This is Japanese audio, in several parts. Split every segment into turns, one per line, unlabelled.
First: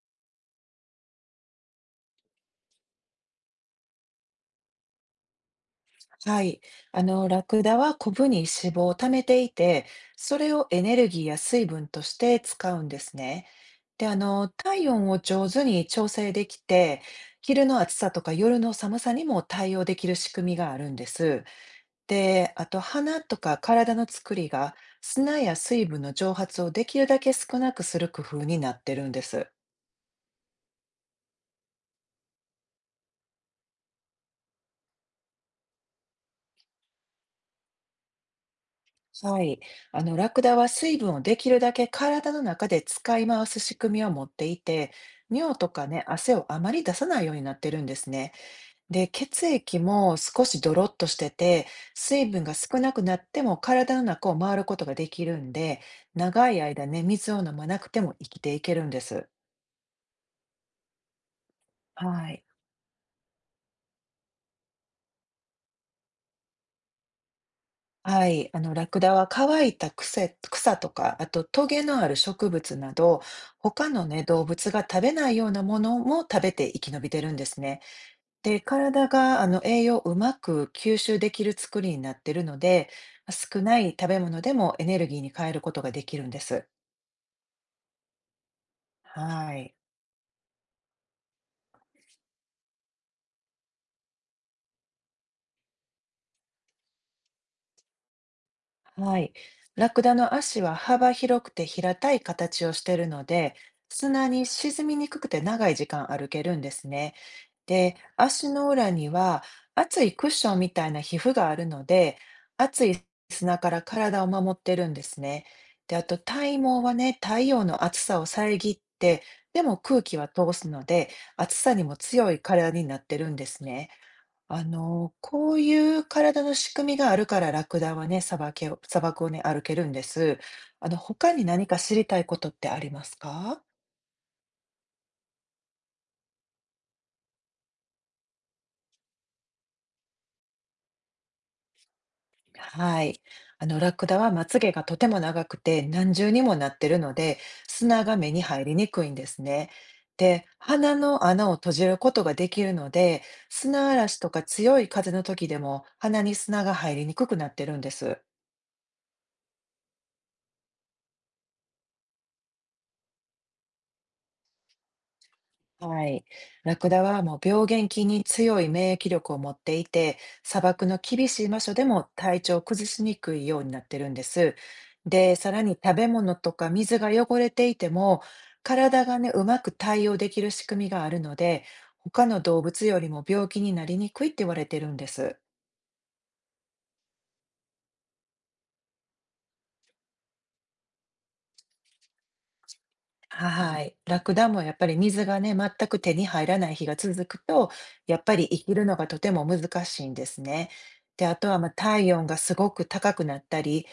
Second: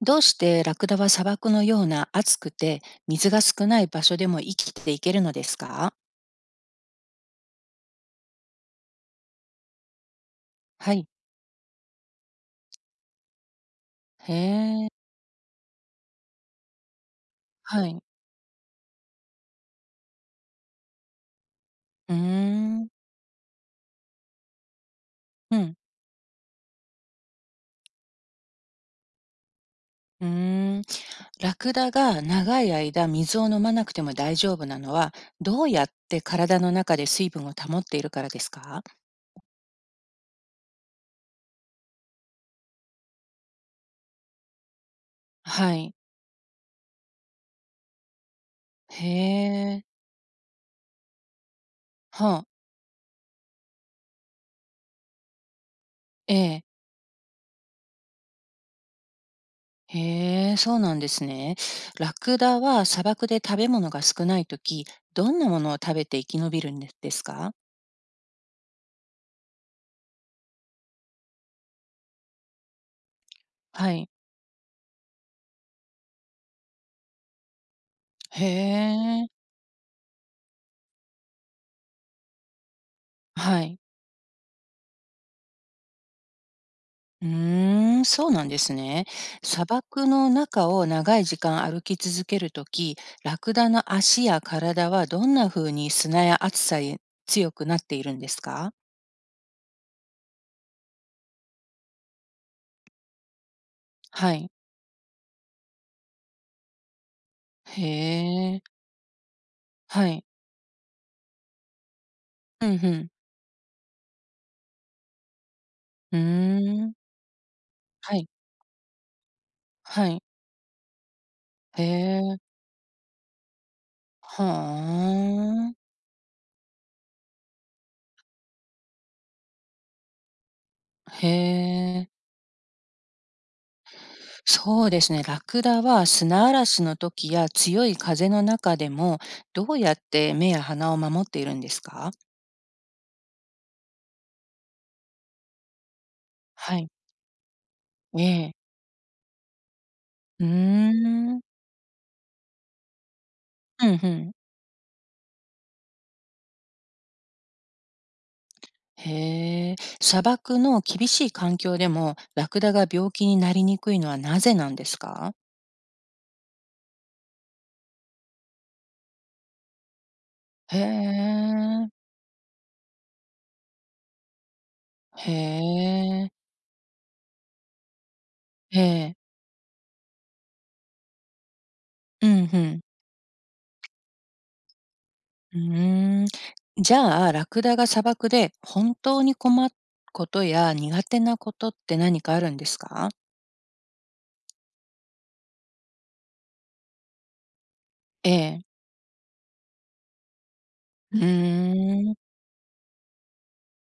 どうしてラクダは砂漠のような暑くて水が少ない場所でも生きていけるのですか？
はい。ラクダはコブに脂肪を貯めていて、それをエ
は
ネ
い。
ルギーや水分として使うんですね。で、
へ
体
え。
温を上手に調整できて、昼の
は
暑
い。
さとか夜の寒さにも対応できる仕組みがあるんです。
うー
で、あと
ん。
鼻とか体の作りが砂や
うん。
水分の蒸発をできるだけ少なくする工夫になってるんです。
うーん。ラクダが長い間水を飲まなくても大丈夫なのは、どうやって体の中で水分を保っているからですか？
はい。ラクダは水分をできるだけ体の中で使い回す仕組みを持っていて、尿と
は
か
い。
ね、汗をあまり出さないようになってるんですね。
へ
で、血液
え。
も少しドロッとしてて、水分
はあ。
が少なくなっても体の中を回ることができるんで、
え
長い
え。
間ね、水を飲まなくても生きていけるんです。
へえ、そうなんですね。ラ
は
ク
い。
ダは砂漠で食べ物が少ないとき、どんなものを食べて生き延びるんですか？
はい、ラクダは乾いた草、とか、あとトゲのある植物など、他
は
の
い。
ね、動物が食べないようなものも食べて生き延びてるんですね。
へ
で、体
え。
が栄養をうまく吸収できる作りになってるので、少
は
な
い。
い食べ物でもエネルギーに変えることができるんです。
うーん、そうなんですね。
は
砂
い。
漠の中を長い時間歩き続けるとき、ラクダの足や体はどんな風に砂や暑さに強くなっているんですか？
はい。ラクダの足は幅広くて平たい形をしているので、砂
は
に
い。
沈みにくくて長い時間歩けるんですね。
へ
で、足
え。
の裏には厚
は
い
い。
クッションみたいな皮膚があるので、
うん
厚
ふ
い
ん。
砂から体を守ってるんですね。で、あ
う
と体毛
ーん。
はね、太陽の暑
は
さを
い。
遮って、でも空
は
気
い。
は通すので、暑さ
へ
にも強
え。
い体になってるんですね。
は
こう
あ。
いう体の仕組みがあるから、ラクダはね、砂漠をね、歩けるんです。
へ
他に何か知り
え。
たいことってありますか？
そうですね。ラクダは砂嵐の時や強い風の中でも、どうやって目や鼻を守っているんですか？
はい。ラクダはまつげがとても長くて何重にもなっ
は
て
い。
るので、砂が
え
目に
え。
入りにくいんですね。
う
で、
ー
鼻の穴
ん。
を閉じることができるので、
う
砂
んう
嵐と
ん。
か強い風の時でも鼻に砂が入りにくくなってるんです。
へえ。砂漠の厳しい環境でも、ラクダが病気になりにくいのはなぜなんですか？
はい。ラクダはもう病原菌に強い免疫力を持っていて、砂
へ
漠の厳しい場所で
え。
も体調を崩しにくいようになってるんです。
へ
で、さらに食べ物
え。
とか水が汚れていても、
え
体
え。
がね、うまく対応できる仕組みがあるので、他
う
の
んう
動
ん。
物よりも病気になりにくいって言われてるんです。
うーん。じゃあ、ラクダが砂漠で本当に困ることや苦手なことって何かあるんですか？
はい。ラクダもやっぱり水がね、全く手に入らない日が続くと、やっ
え
ぱり生
え。
きるのがとても難しいんですね。
う
で、あとはまあ
ー
体
ん。
温がすごく高くなったり、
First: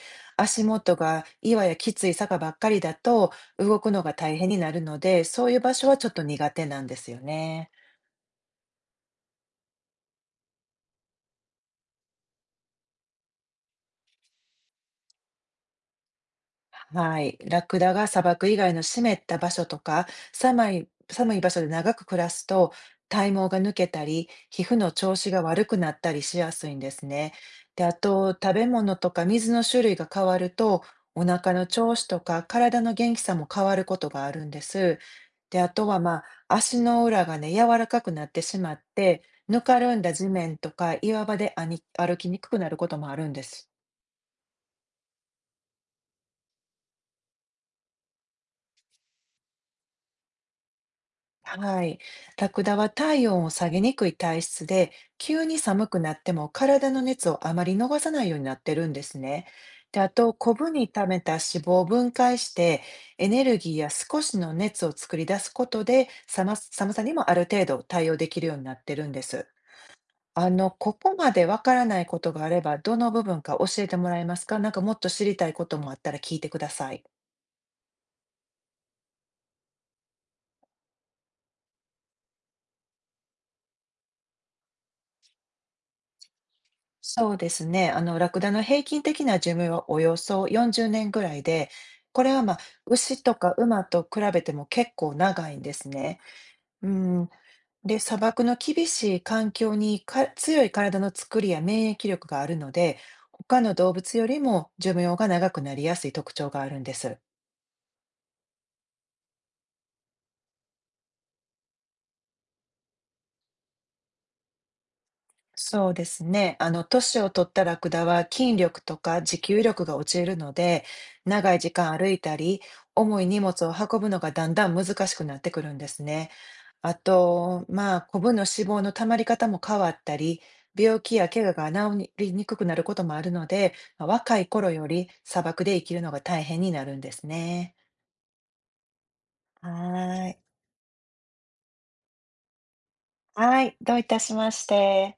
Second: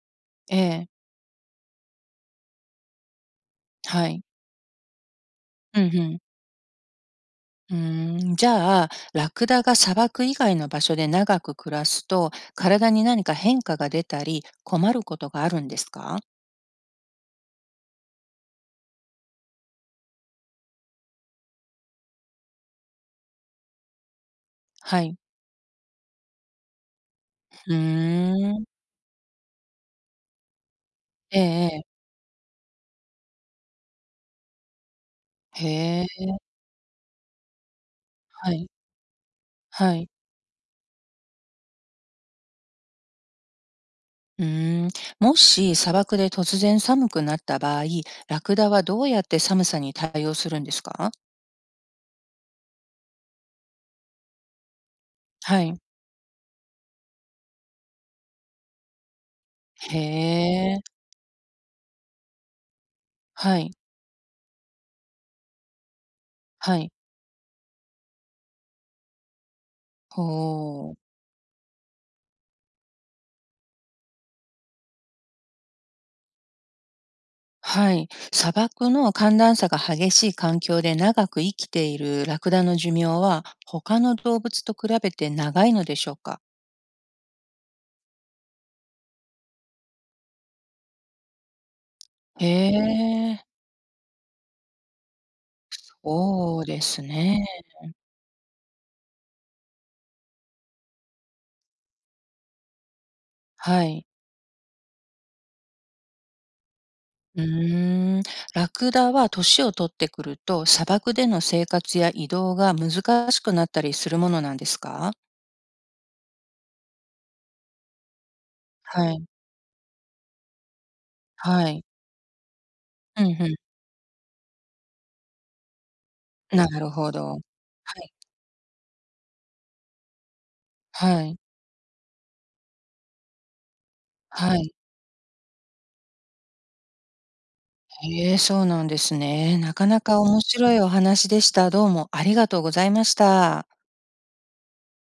え
足
え。
元が岩やきつい坂ばっかりだと動くの
は
が
い。
大変になるので、そういう場
うん
所
う
はちょっ
ん。
と苦手なんですよね。
うーん。じゃあ、ラクダが砂漠以外の場所で長く暮らすと、体に何か変化が出たり、困ることがあるんですか？
はい。ラクダが砂漠以外の湿った場所とか、寒い場所で長く暮らすと、体毛が抜けたり、皮膚の
は
調
い。
子が悪くなったりしやすいんですね。
うー
で、あと、食べ
ん。
物とか水の種類が変わると、お
ええ
腹の
え
調
え。
子とか体の元気さも変わることがあるんです。で、あとは
へ
まあ、
え。
足の裏がね、柔らかくなって
は
し
い。
まって、ぬかる
は
ん
い。
だ地面とか岩場であに歩きにくくなることもあるんです。
うーん。もし砂漠で突然寒くなった場合、ラクダはどうやって寒さに対応するんですか？
はい。ラクダは体温を下げにくい体質で、急に
はい。
寒くなっても体の熱をあまり逃さないようになってるんですね。で、
へ
あと、コブに
え。
溜めた脂肪を分解して、エネル
はい。
ギーや少しの熱を作り出すことで、
はい。
寒さにもある程度対応できるようになってるんです。
ほ
こ
お。
こまでわからないことがあれば、どの部分か教えてもらえますか？なんかもっと知りたいこともあったら聞いてください。
はい。砂漠の寒暖差が激しい環境で長く生きているラクダの寿命は他の動物と比べて長いのでしょうか？
そうですね。ラクダの平均的な寿命はおよそ40年ぐらいで、これは
へ
まあ、牛と
え、
か馬と比べても結構長いんですね。
そうで
う
す
ん。
ね。
で、砂漠の厳しい環境にか強い体の作りや免疫力があるので、他の
は
動
い。
物よりも寿命が長くなりやすい特徴があるんです。
うーん。ラクダは年を取ってくると砂漠での生活や移動が難しくなったりするものなんですか？
そうですね。年を取ったラクダは筋力と
は
か
い。
持久力が落ちるので、長い
は
時
い。
間歩いたり、重
う
い
ん
荷
うん。
物を運ぶのがだんだん難しくなってくるんですね。
なる
あ
ほど。は
と、まあ、
い。
コブの脂肪の溜まり方も変わったり、病気
は
や
い。
怪我が治りにくくなることもあるので、まあ若い
は
頃
い。
より砂漠で生きるのが大変になるんですね。
ええ、そうなんですね。
は
なかなか
ーい。
面白いお話でした。どうもありがとうございまし
は
た。
い。どういたしまして。